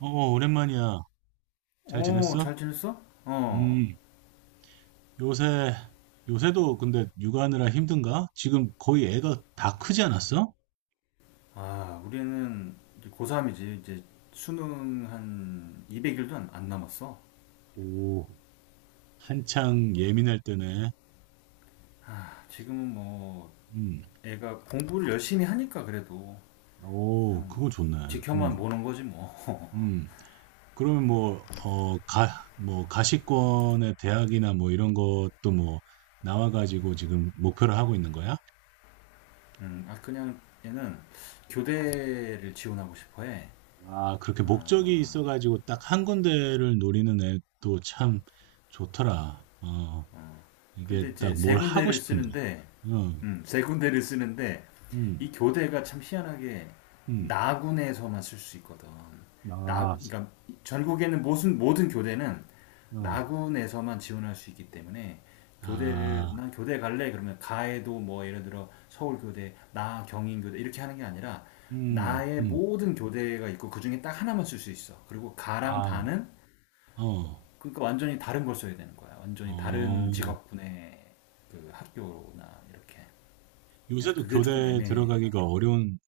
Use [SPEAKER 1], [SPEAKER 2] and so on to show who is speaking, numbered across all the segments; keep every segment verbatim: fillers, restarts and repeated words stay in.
[SPEAKER 1] 어, 어, 오랜만이야. 잘
[SPEAKER 2] 어,
[SPEAKER 1] 지냈어?
[SPEAKER 2] 잘 지냈어? 어.
[SPEAKER 1] 음, 요새, 요새도 근데 육아하느라 힘든가? 지금 거의 애가 다 크지 않았어?
[SPEAKER 2] 아, 우리는 이제 고삼이지. 이제 수능 한 이백 일도 안, 안 남았어.
[SPEAKER 1] 오, 한창 예민할 때네.
[SPEAKER 2] 아, 지금은 뭐
[SPEAKER 1] 음,
[SPEAKER 2] 애가 공부를 열심히 하니까 그래도
[SPEAKER 1] 오,
[SPEAKER 2] 그냥
[SPEAKER 1] 그거
[SPEAKER 2] 뭐
[SPEAKER 1] 좋네.
[SPEAKER 2] 지켜만
[SPEAKER 1] 음,
[SPEAKER 2] 보는 거지 뭐.
[SPEAKER 1] 음. 그러면 뭐, 어, 가, 뭐, 가시권의 대학이나 뭐 이런 것도 뭐, 나와가지고 지금 목표를 하고 있는 거야?
[SPEAKER 2] 음, 아 그냥 얘는 교대를 지원하고 싶어 해.
[SPEAKER 1] 아, 그렇게 목적이
[SPEAKER 2] 아,
[SPEAKER 1] 있어가지고 딱 한 군데를 노리는 애도 참 좋더라. 어, 이게
[SPEAKER 2] 근데 이제
[SPEAKER 1] 딱
[SPEAKER 2] 세
[SPEAKER 1] 뭘 하고
[SPEAKER 2] 군데를
[SPEAKER 1] 싶은 거.
[SPEAKER 2] 쓰는데,
[SPEAKER 1] 응,
[SPEAKER 2] 음, 세 군데를 쓰는데,
[SPEAKER 1] 응,
[SPEAKER 2] 이 교대가 참 희한하게
[SPEAKER 1] 응.
[SPEAKER 2] 나군에서만 쓸 수 있거든. 나,
[SPEAKER 1] 아,
[SPEAKER 2] 그러니까 전국에는 모든, 모든 교대는
[SPEAKER 1] 어,
[SPEAKER 2] 나군에서만 지원할 수 있기 때문에 교대를,
[SPEAKER 1] 아,
[SPEAKER 2] 난 교대 갈래? 그러면 가에도 뭐 예를 들어 서울교대, 나 경인교대 이렇게 하는 게 아니라
[SPEAKER 1] 음,
[SPEAKER 2] 나의
[SPEAKER 1] 음,
[SPEAKER 2] 모든 교대가 있고 그 중에 딱 하나만 쓸 수 있어. 그리고 가랑
[SPEAKER 1] 아,
[SPEAKER 2] 다는
[SPEAKER 1] 어,
[SPEAKER 2] 그러니까 완전히 다른 걸 써야 되는 거야. 완전히 다른
[SPEAKER 1] 어.
[SPEAKER 2] 직업군의 그 학교나 이렇게. 그래서
[SPEAKER 1] 요새도
[SPEAKER 2] 그게 조금
[SPEAKER 1] 교대 들어가기가
[SPEAKER 2] 애매하더라고.
[SPEAKER 1] 어려운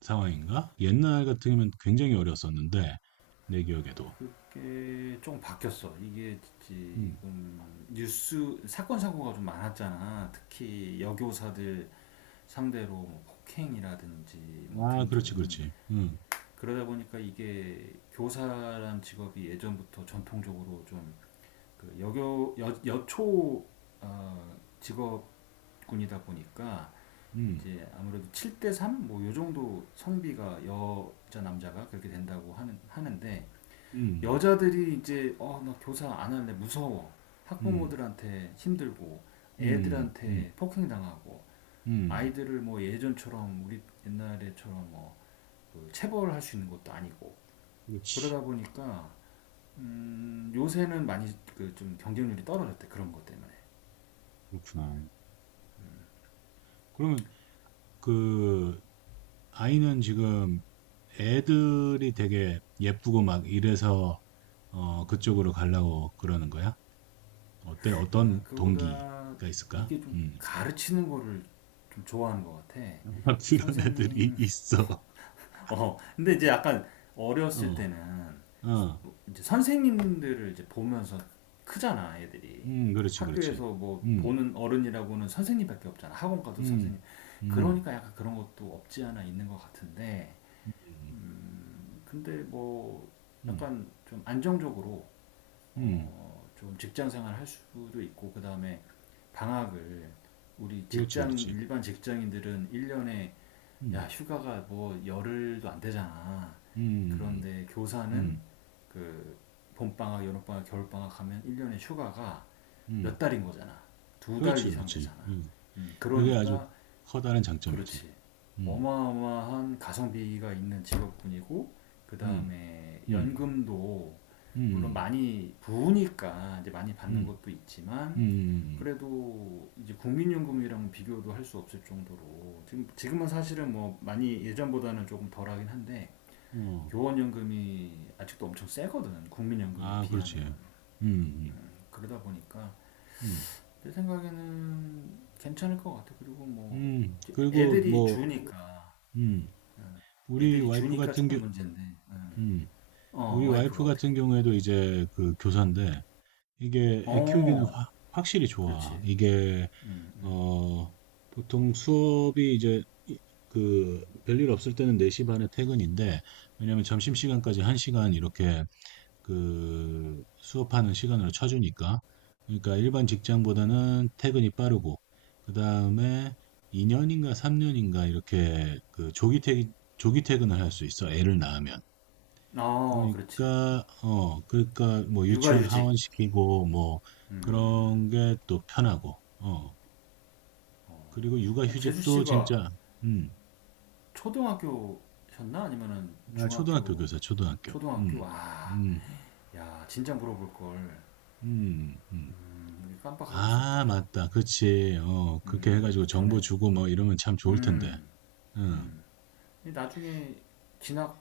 [SPEAKER 1] 상황인가? 옛날 같으면 굉장히 어려웠었는데, 내 기억에도.
[SPEAKER 2] 그게 조금 바뀌었어. 이게
[SPEAKER 1] 음.
[SPEAKER 2] 지금 뉴스 사건 사고가 좀 많았잖아. 특히 여교사들 상대로 뭐 폭행이라든지 뭐
[SPEAKER 1] 아, 그렇지,
[SPEAKER 2] 등등.
[SPEAKER 1] 그렇지. 음,
[SPEAKER 2] 그러다 보니까 이게 교사란 직업이 예전부터 전통적으로 좀 그 여교 여, 여초 어, 직업 군이다 보니까
[SPEAKER 1] 음,
[SPEAKER 2] 이제 아무래도 칠 대 삼 뭐 요 정도 성비가 여자 남자가 그렇게 된다고 하는 하는데
[SPEAKER 1] 음,
[SPEAKER 2] 여자들이 이제 어 나 교사 안 할래 무서워
[SPEAKER 1] 음,
[SPEAKER 2] 학부모들한테 힘들고
[SPEAKER 1] 음, 음,
[SPEAKER 2] 애들한테 폭행 당하고
[SPEAKER 1] 음.
[SPEAKER 2] 아이들을 뭐 예전처럼 우리 옛날에처럼 뭐그 체벌할 수 있는 것도 아니고
[SPEAKER 1] 그렇지.
[SPEAKER 2] 그러다 보니까 음 요새는 많이 그 좀 경쟁률이 떨어졌대 그런 것 때문에
[SPEAKER 1] 그렇구나. 그러면 그 아이는 지금 애들이 되게 예쁘고 막 이래서 어, 그쪽으로 가려고 그러는 거야? 어때? 어떤
[SPEAKER 2] 아, 그거보다
[SPEAKER 1] 동기가 있을까?
[SPEAKER 2] 이게 좀
[SPEAKER 1] 음.
[SPEAKER 2] 가르치는 거를 좀 좋아하는 것 같아.
[SPEAKER 1] 그런 애들이
[SPEAKER 2] 선생님,
[SPEAKER 1] 있어.
[SPEAKER 2] 어, 근데 이제 약간 어렸을
[SPEAKER 1] 어,
[SPEAKER 2] 때는
[SPEAKER 1] 어,
[SPEAKER 2] 이제 선생님들을 이제 보면서 크잖아, 애들이.
[SPEAKER 1] 음, 그렇지, 그렇지.
[SPEAKER 2] 학교에서 뭐
[SPEAKER 1] 음,
[SPEAKER 2] 보는 어른이라고는 선생님밖에 없잖아. 학원 가도 선생님.
[SPEAKER 1] 음, 음,
[SPEAKER 2] 그러니까 약간 그런 것도 없지 않아 있는 것 같은데,
[SPEAKER 1] 음, 음,
[SPEAKER 2] 근데 뭐
[SPEAKER 1] 음,
[SPEAKER 2] 약간 좀 안정적으로
[SPEAKER 1] 음.
[SPEAKER 2] 어, 좀 직장 생활 할 수도 있고 그 다음에 방학을 우리
[SPEAKER 1] 그렇지,
[SPEAKER 2] 직장
[SPEAKER 1] 그렇지.
[SPEAKER 2] 일반 직장인들은 일 년에 야
[SPEAKER 1] 음,
[SPEAKER 2] 휴가가 뭐 열흘도 안 되잖아.
[SPEAKER 1] 음, 음,
[SPEAKER 2] 그런데 교사는
[SPEAKER 1] 음,
[SPEAKER 2] 그 봄방학, 여름방학, 겨울방학 하면 일 년에 휴가가 몇
[SPEAKER 1] 음.
[SPEAKER 2] 달인 거잖아. 두 달
[SPEAKER 1] 그렇지,
[SPEAKER 2] 이상
[SPEAKER 1] 그렇지.
[SPEAKER 2] 되잖아.
[SPEAKER 1] 음,
[SPEAKER 2] 음,
[SPEAKER 1] 그게 아주
[SPEAKER 2] 그러니까
[SPEAKER 1] 커다란 장점이지.
[SPEAKER 2] 그렇지.
[SPEAKER 1] 음,
[SPEAKER 2] 어마어마한 가성비가 있는 직업군이고 그
[SPEAKER 1] 음,
[SPEAKER 2] 다음에
[SPEAKER 1] 음,
[SPEAKER 2] 연금도
[SPEAKER 1] 음,
[SPEAKER 2] 물론
[SPEAKER 1] 음.
[SPEAKER 2] 많이 부으니까 이제 많이 받는
[SPEAKER 1] 음.
[SPEAKER 2] 것도
[SPEAKER 1] 음
[SPEAKER 2] 있지만
[SPEAKER 1] 음,
[SPEAKER 2] 그래도 이제 국민연금이랑 비교도 할 수 없을 정도로 지금 지금은 사실은 뭐 많이 예전보다는 조금 덜하긴 한데
[SPEAKER 1] 음. 어.
[SPEAKER 2] 교원연금이 아직도 엄청 세거든 국민연금에
[SPEAKER 1] 아 그렇지.
[SPEAKER 2] 비하면
[SPEAKER 1] 음. 음.
[SPEAKER 2] 그러다 보니까
[SPEAKER 1] 음.
[SPEAKER 2] 내 생각에는 괜찮을 것 같아 그리고 뭐
[SPEAKER 1] 음, 그리고
[SPEAKER 2] 애들이
[SPEAKER 1] 뭐
[SPEAKER 2] 주니까
[SPEAKER 1] 음. 우리
[SPEAKER 2] 애들이
[SPEAKER 1] 와이프
[SPEAKER 2] 주니까
[SPEAKER 1] 같은
[SPEAKER 2] 조금
[SPEAKER 1] 경우
[SPEAKER 2] 문제인데. 음.
[SPEAKER 1] 음.
[SPEAKER 2] 어,
[SPEAKER 1] 우리 와이프
[SPEAKER 2] 와이프가 어떻게?
[SPEAKER 1] 같은 경우에도 이제 그 교사인데 이게 애 키우기는
[SPEAKER 2] 어,
[SPEAKER 1] 확 확실히
[SPEAKER 2] 그렇지.
[SPEAKER 1] 좋아. 이게
[SPEAKER 2] 음, 음.
[SPEAKER 1] 어 보통 수업이 이제 이- 그 별일 없을 때는 네 시 반에 퇴근인데 왜냐면 점심시간까지 한 시간 이렇게 그 수업하는 시간으로 쳐주니까. 그러니까 일반 직장보다는 퇴근이 빠르고, 그 다음에 이 년인가 삼 년인가 이렇게 그 조기 퇴, 조기 퇴근을 할 수 있어. 애를 낳으면.
[SPEAKER 2] 아, 그렇지.
[SPEAKER 1] 그러니까, 어, 그러니까 뭐 유치원
[SPEAKER 2] 육아휴직.
[SPEAKER 1] 하원시키고 뭐 그런 게 또 편하고, 어. 그리고
[SPEAKER 2] 아, 재수
[SPEAKER 1] 육아휴직도
[SPEAKER 2] 씨가
[SPEAKER 1] 진짜, 음,
[SPEAKER 2] 초등학교셨나? 아니면은
[SPEAKER 1] 아, 초등학교
[SPEAKER 2] 중학교,
[SPEAKER 1] 교사, 초등학교. 음,
[SPEAKER 2] 초등학교? 아,
[SPEAKER 1] 음,
[SPEAKER 2] 야, 진짜 물어볼 걸.
[SPEAKER 1] 음, 음.
[SPEAKER 2] 음, 깜빡하고
[SPEAKER 1] 아,
[SPEAKER 2] 있었다.
[SPEAKER 1] 맞다. 그치. 어, 그렇게
[SPEAKER 2] 음,
[SPEAKER 1] 해가지고 정보
[SPEAKER 2] 전에.
[SPEAKER 1] 주고 뭐 이러면 참 좋을 텐데.
[SPEAKER 2] 음,
[SPEAKER 1] 응,
[SPEAKER 2] 나중에 진학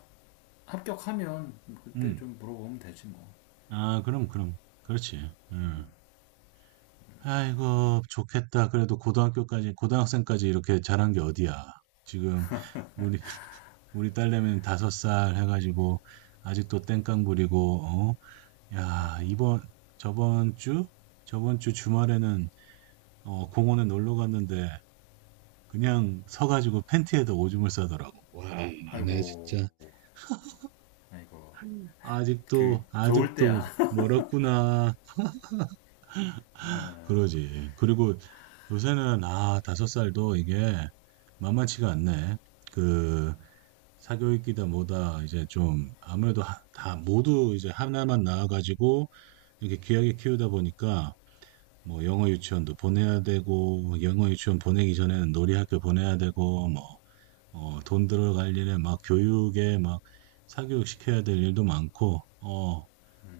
[SPEAKER 2] 합격하면 그때
[SPEAKER 1] 응.
[SPEAKER 2] 좀 물어보면 되지 뭐.
[SPEAKER 1] 아, 그럼, 그럼. 그렇지. 응. 아이고, 좋겠다. 그래도 고등학교까지, 고등학생까지 이렇게 잘한 게 어디야. 지금, 우리, 우리 딸내미는 다섯 살 해가지고, 아직도 땡깡 부리고, 어? 야,
[SPEAKER 2] 아이고,
[SPEAKER 1] 이번, 저번 주? 저번 주 주말에는, 어, 공원에 놀러 갔는데, 그냥 서가지고 팬티에다 오줌을 싸더라고. 와, 얘네
[SPEAKER 2] 아이고,
[SPEAKER 1] 진짜.
[SPEAKER 2] 아이고.
[SPEAKER 1] 음.
[SPEAKER 2] 그
[SPEAKER 1] 아직도,
[SPEAKER 2] 좋을
[SPEAKER 1] 아직도
[SPEAKER 2] 때야.
[SPEAKER 1] 멀었구나.
[SPEAKER 2] 아,
[SPEAKER 1] 그러지. 그리고 요새는, 아, 다섯 살도 이게 만만치가 않네. 그, 사교육이다 뭐다, 이제 좀, 아무래도 하- 다 모두 이제 하나만 나와가지고, 이렇게 귀하게 키우다 보니까, 뭐, 영어 유치원도 보내야 되고, 뭐 영어 유치원 보내기 전에는 놀이학교 보내야 되고, 뭐, 어, 돈 들어갈 일에 막 교육에 막 사교육 시켜야 될 일도 많고, 어,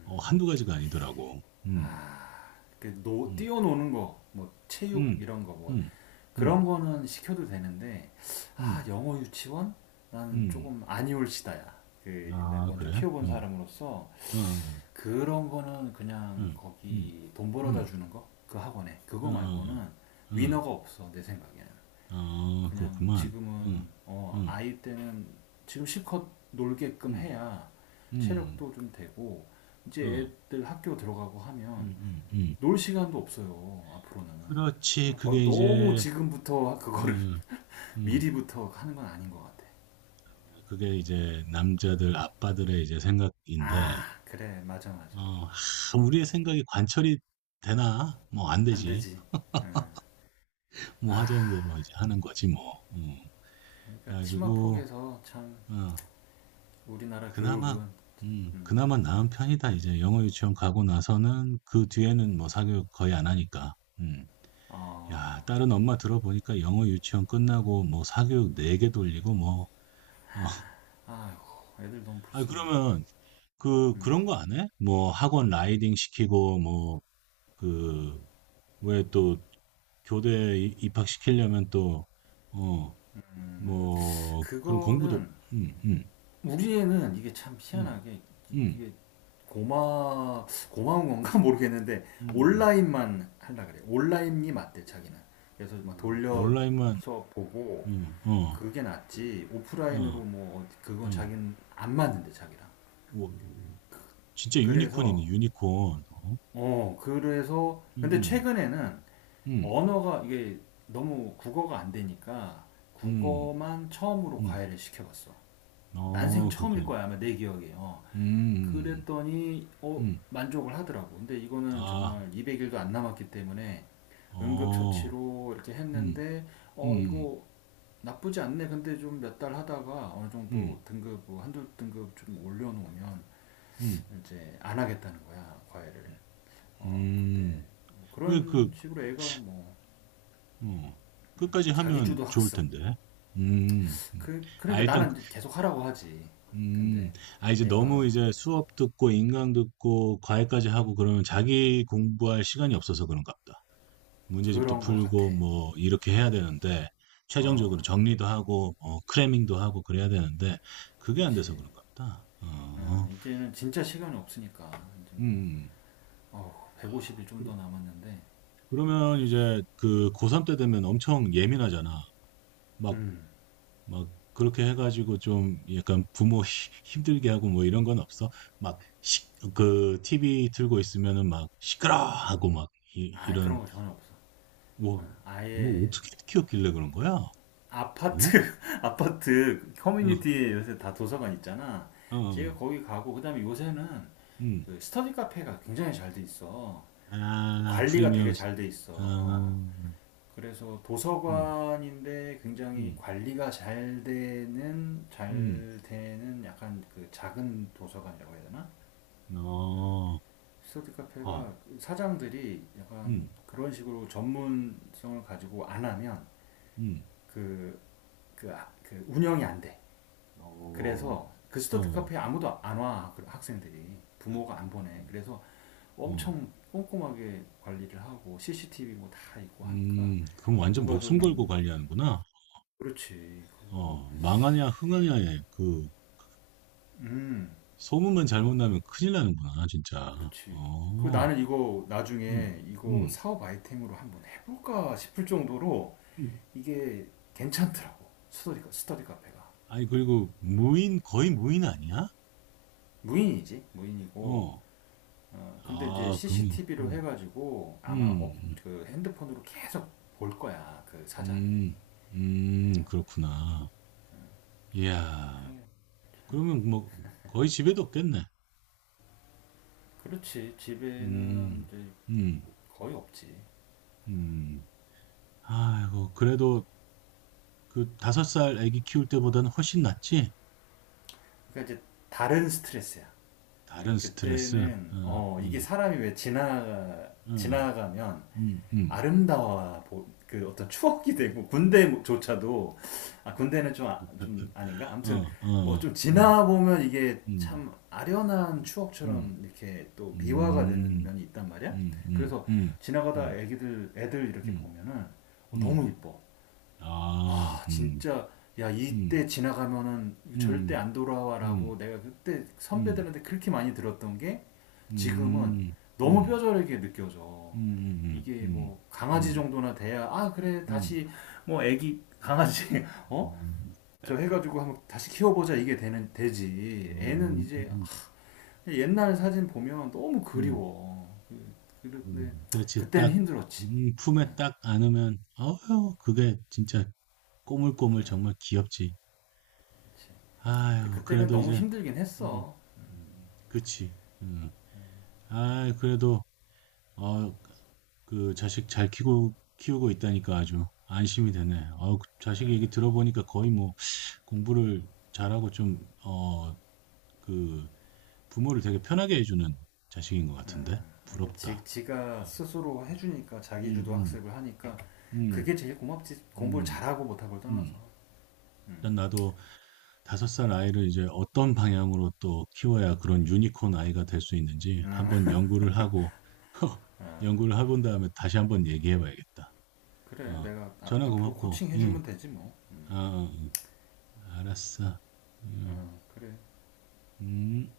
[SPEAKER 1] 어, 한두 가지가 아니더라고. 음,
[SPEAKER 2] 아, 그 노,
[SPEAKER 1] 음,
[SPEAKER 2] 뛰어노는 거, 뭐 체육
[SPEAKER 1] 음,
[SPEAKER 2] 이런 거, 뭐
[SPEAKER 1] 음, 음,
[SPEAKER 2] 그런 거는 시켜도 되는데
[SPEAKER 1] 음,
[SPEAKER 2] 아 영어 유치원 난
[SPEAKER 1] 음.
[SPEAKER 2] 조금 아니올시다야. 그 내가
[SPEAKER 1] 아,
[SPEAKER 2] 먼저
[SPEAKER 1] 그래?
[SPEAKER 2] 키워본
[SPEAKER 1] 음,
[SPEAKER 2] 사람으로서
[SPEAKER 1] 어,
[SPEAKER 2] 그런 거는 그냥
[SPEAKER 1] 음, 음,
[SPEAKER 2] 거기 돈 벌어다
[SPEAKER 1] 음,
[SPEAKER 2] 주는 거 그 학원에 그거
[SPEAKER 1] 어,
[SPEAKER 2] 말고는
[SPEAKER 1] 응,
[SPEAKER 2] 위너가 없어 내 생각에는
[SPEAKER 1] 아,
[SPEAKER 2] 그냥
[SPEAKER 1] 그렇구만. 응,
[SPEAKER 2] 지금은 어
[SPEAKER 1] 응,
[SPEAKER 2] 아이 때는 지금 실컷 놀게끔
[SPEAKER 1] 응,
[SPEAKER 2] 해야
[SPEAKER 1] 응,
[SPEAKER 2] 체력도 좀 되고 이제
[SPEAKER 1] 어,
[SPEAKER 2] 애들 학교 들어가고
[SPEAKER 1] 응,
[SPEAKER 2] 하면
[SPEAKER 1] 응, 응.
[SPEAKER 2] 놀 시간도 없어요. 앞으로는
[SPEAKER 1] 그렇지. 그게
[SPEAKER 2] 너무
[SPEAKER 1] 이제,
[SPEAKER 2] 지금부터 그거를
[SPEAKER 1] 음 음
[SPEAKER 2] 미리부터 하는 건 아닌 것 같아.
[SPEAKER 1] 그게 이제 남자들, 아빠들의 이제 생각인데,
[SPEAKER 2] 아 그래 맞아 맞아
[SPEAKER 1] 어, 하, 우리의 생각이 관철이 되나? 뭐, 안
[SPEAKER 2] 안
[SPEAKER 1] 되지.
[SPEAKER 2] 되지. 응.
[SPEAKER 1] 뭐 하자는 대로 이제 하는 거지 뭐. 음. 그래
[SPEAKER 2] 그러니까 치마
[SPEAKER 1] 가지고
[SPEAKER 2] 폭에서 참
[SPEAKER 1] 어
[SPEAKER 2] 우리나라
[SPEAKER 1] 그나마
[SPEAKER 2] 교육은
[SPEAKER 1] 음
[SPEAKER 2] 음,
[SPEAKER 1] 그나마 나은 편이다. 이제 영어 유치원 가고 나서는 그 뒤에는 뭐 사교육 거의 안 하니까. 음.
[SPEAKER 2] 어,
[SPEAKER 1] 야, 다른 엄마 들어보니까 영어 유치원 끝나고 뭐 사교육 네 개 돌리고 뭐 어.
[SPEAKER 2] 아휴 애들 너무
[SPEAKER 1] 아
[SPEAKER 2] 불쌍해.
[SPEAKER 1] 그러면 그
[SPEAKER 2] 응.
[SPEAKER 1] 그런 거 안 해? 뭐 학원 라이딩 시키고 뭐 그 왜 또 교대 이- 입학시키려면 또 어
[SPEAKER 2] 음,
[SPEAKER 1] 뭐 그런 공부도
[SPEAKER 2] 그거는
[SPEAKER 1] 음, 음,
[SPEAKER 2] 우리 애는 이게 참
[SPEAKER 1] 음.
[SPEAKER 2] 희한하게 이-
[SPEAKER 1] 응,
[SPEAKER 2] 게 고마 고마운 건가 모르겠는데
[SPEAKER 1] 응, 응,
[SPEAKER 2] 온라인만 하려 그래. 온라인이 맞대 자기는. 그래서 막
[SPEAKER 1] 응.
[SPEAKER 2] 돌려서
[SPEAKER 1] 온라인만,
[SPEAKER 2] 보고
[SPEAKER 1] 음, 어,
[SPEAKER 2] 그게 낫지 오프라인으로
[SPEAKER 1] 어,
[SPEAKER 2] 뭐 그건
[SPEAKER 1] 어,
[SPEAKER 2] 자기는 안 맞는데 자기랑.
[SPEAKER 1] 오, 진짜 유니콘이네,
[SPEAKER 2] 그래서
[SPEAKER 1] 유니콘. 어?
[SPEAKER 2] 어 그래서
[SPEAKER 1] 응,
[SPEAKER 2] 근데
[SPEAKER 1] 응,
[SPEAKER 2] 최근에는
[SPEAKER 1] 응,
[SPEAKER 2] 언어가 이게 너무 국어가 안 되니까 국어만 처음으로
[SPEAKER 1] 응.
[SPEAKER 2] 과외를 시켜봤어.
[SPEAKER 1] 응.
[SPEAKER 2] 난생
[SPEAKER 1] 어,
[SPEAKER 2] 처음일
[SPEAKER 1] 그렇군요.
[SPEAKER 2] 거야 아마 내 기억에. 어.
[SPEAKER 1] 음,
[SPEAKER 2] 그랬더니 어
[SPEAKER 1] 음,
[SPEAKER 2] 만족을 하더라고. 근데 이거는
[SPEAKER 1] 아,
[SPEAKER 2] 정말 이백 일도 안 남았기 때문에
[SPEAKER 1] 어,
[SPEAKER 2] 응급처치로 이렇게
[SPEAKER 1] 음,
[SPEAKER 2] 했는데 어
[SPEAKER 1] 음,
[SPEAKER 2] 이거 나쁘지 않네. 근데 좀 몇 달 하다가 어느
[SPEAKER 1] 음,
[SPEAKER 2] 정도 등급 뭐 한두 등급 좀 올려놓으면
[SPEAKER 1] 음,
[SPEAKER 2] 이제 안 하겠다는 거야 과외를. 어 근데
[SPEAKER 1] 음.
[SPEAKER 2] 뭐
[SPEAKER 1] 왜 그,
[SPEAKER 2] 그런 식으로 애가 뭐
[SPEAKER 1] 어, 끝까지 하면
[SPEAKER 2] 자기주도
[SPEAKER 1] 좋을
[SPEAKER 2] 학습.
[SPEAKER 1] 텐데. 음, 음.
[SPEAKER 2] 그
[SPEAKER 1] 아,
[SPEAKER 2] 그러니까
[SPEAKER 1] 일단
[SPEAKER 2] 나는 계속 하라고 하지.
[SPEAKER 1] 음,
[SPEAKER 2] 근데
[SPEAKER 1] 아, 이제 너무
[SPEAKER 2] 애가
[SPEAKER 1] 이제 수업 듣고 인강 듣고 과외까지 하고 그러면 자기 공부할 시간이 없어서 그런가 보다. 문제집도
[SPEAKER 2] 그런 거 같아.
[SPEAKER 1] 풀고 뭐 이렇게 해야 되는데
[SPEAKER 2] 어
[SPEAKER 1] 최종적으로 정리도 하고 어, 크래밍도 하고 그래야 되는데 그게 안 돼서
[SPEAKER 2] 그렇지.
[SPEAKER 1] 그런가 보다. 어,
[SPEAKER 2] 음, 이제는 진짜 시간이 없으니까 이제 뭐
[SPEAKER 1] 음.
[SPEAKER 2] 어,
[SPEAKER 1] 아,
[SPEAKER 2] 백오십 일 좀
[SPEAKER 1] 그,
[SPEAKER 2] 더 남았는데
[SPEAKER 1] 그러면 이제 그 고삼 때 되면 엄청 예민하잖아. 막
[SPEAKER 2] 음,
[SPEAKER 1] 막 그렇게 해가지고 좀 약간 부모 힘들게 하고 뭐 이런 건 없어? 막 시, 그 티비 틀고 있으면은 막 시끄러 하고 막 이,
[SPEAKER 2] 아 그런
[SPEAKER 1] 이런
[SPEAKER 2] 거 전혀 없어.
[SPEAKER 1] 뭐,
[SPEAKER 2] 어,
[SPEAKER 1] 뭐
[SPEAKER 2] 아예
[SPEAKER 1] 어떻게 키웠길래 그런 거야? 어?
[SPEAKER 2] 아파트 아파트
[SPEAKER 1] 어,
[SPEAKER 2] 커뮤니티에 요새 다 도서관 있잖아.
[SPEAKER 1] 어,
[SPEAKER 2] 제가
[SPEAKER 1] 어.
[SPEAKER 2] 거기 가고 그다음에 요새는
[SPEAKER 1] 음,
[SPEAKER 2] 그 스터디 카페가 굉장히 잘 돼 있어. 그
[SPEAKER 1] 아
[SPEAKER 2] 관리가
[SPEAKER 1] 프리미엄,
[SPEAKER 2] 되게
[SPEAKER 1] 스-
[SPEAKER 2] 잘 돼 있어.
[SPEAKER 1] 아,
[SPEAKER 2] 어.
[SPEAKER 1] 음,
[SPEAKER 2] 그래서
[SPEAKER 1] 음,
[SPEAKER 2] 도서관인데 굉장히
[SPEAKER 1] 음,
[SPEAKER 2] 관리가 잘 되는
[SPEAKER 1] 음.
[SPEAKER 2] 잘 되는 약간 그 작은 도서관이라고 해야 되나?
[SPEAKER 1] 어,
[SPEAKER 2] 스터디 카페가
[SPEAKER 1] 아,
[SPEAKER 2] 사장들이 약간
[SPEAKER 1] 음,
[SPEAKER 2] 그런 식으로 전문성을 가지고 안 하면
[SPEAKER 1] 음,
[SPEAKER 2] 그, 그, 아- 그 운영이 안 돼.
[SPEAKER 1] 어,
[SPEAKER 2] 그래서 그
[SPEAKER 1] 어,
[SPEAKER 2] 스터디
[SPEAKER 1] 음,
[SPEAKER 2] 카페에 아무도 안와 그 학생들이 부모가 안 보내.
[SPEAKER 1] 음.
[SPEAKER 2] 그래서
[SPEAKER 1] 어,
[SPEAKER 2] 엄청 꼼꼼하게 관리를 하고 씨씨티비 뭐 다 있고 하니까
[SPEAKER 1] 음, 그럼
[SPEAKER 2] 뭐
[SPEAKER 1] 완전
[SPEAKER 2] 누가 좀
[SPEAKER 1] 목숨 걸고 관리하는구나.
[SPEAKER 2] 그렇지 그거
[SPEAKER 1] 어, 망하냐, 흥하냐에 그
[SPEAKER 2] 음
[SPEAKER 1] 소문만
[SPEAKER 2] 어,
[SPEAKER 1] 잘못 나면 큰일 나는구나, 진짜.
[SPEAKER 2] 그렇지. 그
[SPEAKER 1] 어,
[SPEAKER 2] 나는 이거
[SPEAKER 1] 음,
[SPEAKER 2] 나중에 이거
[SPEAKER 1] 음.
[SPEAKER 2] 사업 아이템으로 한번 해볼까 싶을 정도로
[SPEAKER 1] 음.
[SPEAKER 2] 이게 괜찮더라고 스터디 스터디 카페가
[SPEAKER 1] 아니, 그리고 무인, 거의 무인 아니야?
[SPEAKER 2] 무인이지 무인이고
[SPEAKER 1] 어,
[SPEAKER 2] 어, 근데 이제
[SPEAKER 1] 아, 그러면,
[SPEAKER 2] 씨씨티비로
[SPEAKER 1] 음,
[SPEAKER 2] 해가지고 아마 업,
[SPEAKER 1] 음,
[SPEAKER 2] 그 핸드폰으로 계속 볼 거야 그 사장이
[SPEAKER 1] 음, 음, 음, 그렇구나. 이야,
[SPEAKER 2] 그렇게
[SPEAKER 1] 그러면 뭐, 거의 집에도 없겠네.
[SPEAKER 2] 그렇지 집에는
[SPEAKER 1] 음,
[SPEAKER 2] 이제
[SPEAKER 1] 음,
[SPEAKER 2] 거의 없지
[SPEAKER 1] 음. 아이고, 그래도 그 다섯 살 아기 키울 때보다는 훨씬 낫지?
[SPEAKER 2] 그러니까 이제 다른 스트레스야 예,
[SPEAKER 1] 다른 스트레스.
[SPEAKER 2] 그때는
[SPEAKER 1] 어,
[SPEAKER 2] 어 이게
[SPEAKER 1] 어.
[SPEAKER 2] 사람이 왜 지나
[SPEAKER 1] 응.
[SPEAKER 2] 지나가면
[SPEAKER 1] 음, 음.
[SPEAKER 2] 아름다워 그 어떤 추억이 되고 군대조차도 아 군대는 좀 아- 좀 아닌가?
[SPEAKER 1] 어,
[SPEAKER 2] 아무튼 뭐
[SPEAKER 1] 어,
[SPEAKER 2] 좀
[SPEAKER 1] 음,
[SPEAKER 2] 지나보면 이게
[SPEAKER 1] 음,
[SPEAKER 2] 참 아련한
[SPEAKER 1] 음,
[SPEAKER 2] 추억처럼 이렇게 또 미화가 되는
[SPEAKER 1] 음,
[SPEAKER 2] 면이 있단 말이야.
[SPEAKER 1] 음, 음,
[SPEAKER 2] 그래서
[SPEAKER 1] 음,
[SPEAKER 2] 지나가다
[SPEAKER 1] 음,
[SPEAKER 2] 애기들 애들 이렇게
[SPEAKER 1] 음,
[SPEAKER 2] 보면은 어, 너무
[SPEAKER 1] 음.
[SPEAKER 2] 이뻐.
[SPEAKER 1] 아,
[SPEAKER 2] 아
[SPEAKER 1] 음,
[SPEAKER 2] 진짜 야
[SPEAKER 1] 음,
[SPEAKER 2] 이때 지나가면은 절대
[SPEAKER 1] 음,
[SPEAKER 2] 안
[SPEAKER 1] 음,
[SPEAKER 2] 돌아와라고 내가 그때
[SPEAKER 1] 음,
[SPEAKER 2] 선배들한테 그렇게 많이 들었던 게 지금은
[SPEAKER 1] 음,
[SPEAKER 2] 너무
[SPEAKER 1] 음,
[SPEAKER 2] 뼈저리게 느껴져.
[SPEAKER 1] 음, 음,
[SPEAKER 2] 이게
[SPEAKER 1] 음,
[SPEAKER 2] 뭐 강아지
[SPEAKER 1] 음,
[SPEAKER 2] 정도나 돼야 아 그래
[SPEAKER 1] 음.
[SPEAKER 2] 다시 뭐 애기 강아지 어? 저 해가지고 한번 다시 키워보자 이게 되는 되지. 애는
[SPEAKER 1] 어,
[SPEAKER 2] 이제
[SPEAKER 1] 음,
[SPEAKER 2] 옛날 사진 보면 너무
[SPEAKER 1] 음,
[SPEAKER 2] 그리워. 그- 그런데
[SPEAKER 1] 음. 그렇지.
[SPEAKER 2] 그때는
[SPEAKER 1] 딱,
[SPEAKER 2] 힘들었지.
[SPEAKER 1] 음, 품에 딱 안으면, 어휴, 그게 진짜 꼬물꼬물 정말 귀엽지.
[SPEAKER 2] 근데
[SPEAKER 1] 아유,
[SPEAKER 2] 그때는
[SPEAKER 1] 그래도
[SPEAKER 2] 너무
[SPEAKER 1] 이제
[SPEAKER 2] 힘들긴
[SPEAKER 1] 음.
[SPEAKER 2] 했어.
[SPEAKER 1] 음. 그치. 음. 아, 그래도 어, 그 자식 잘 키고 키우고 있다니까 아주 안심이 되네. 어, 그 자식 얘기 들어보니까 거의 뭐 공부를 잘하고 좀 어, 그 부모를 되게 편하게 해주는 자식인 것 같은데
[SPEAKER 2] 아 그러니까 지,
[SPEAKER 1] 부럽다.
[SPEAKER 2] 지가
[SPEAKER 1] 어.
[SPEAKER 2] 스스로 해주니까
[SPEAKER 1] 음,
[SPEAKER 2] 자기주도
[SPEAKER 1] 음,
[SPEAKER 2] 학습을 하니까 그게
[SPEAKER 1] 음,
[SPEAKER 2] 제일 고맙지 공부를
[SPEAKER 1] 음,
[SPEAKER 2] 잘하고 못하고를 떠나서
[SPEAKER 1] 음. 일단 나도 다섯 살 아이를 이제 어떤 방향으로 또 키워야 그런 유니콘 아이가 될 수 있는지 한번 연구를 하고 연구를 해본 다음에 다시 한번 얘기해 봐야겠다.
[SPEAKER 2] 그래
[SPEAKER 1] 어,
[SPEAKER 2] 내가 앞-
[SPEAKER 1] 전화
[SPEAKER 2] 앞으로
[SPEAKER 1] 고맙고,
[SPEAKER 2] 코칭
[SPEAKER 1] 응,
[SPEAKER 2] 해주면 되지 뭐
[SPEAKER 1] 아, 응, 알았어. 응
[SPEAKER 2] 어, 그래
[SPEAKER 1] 음.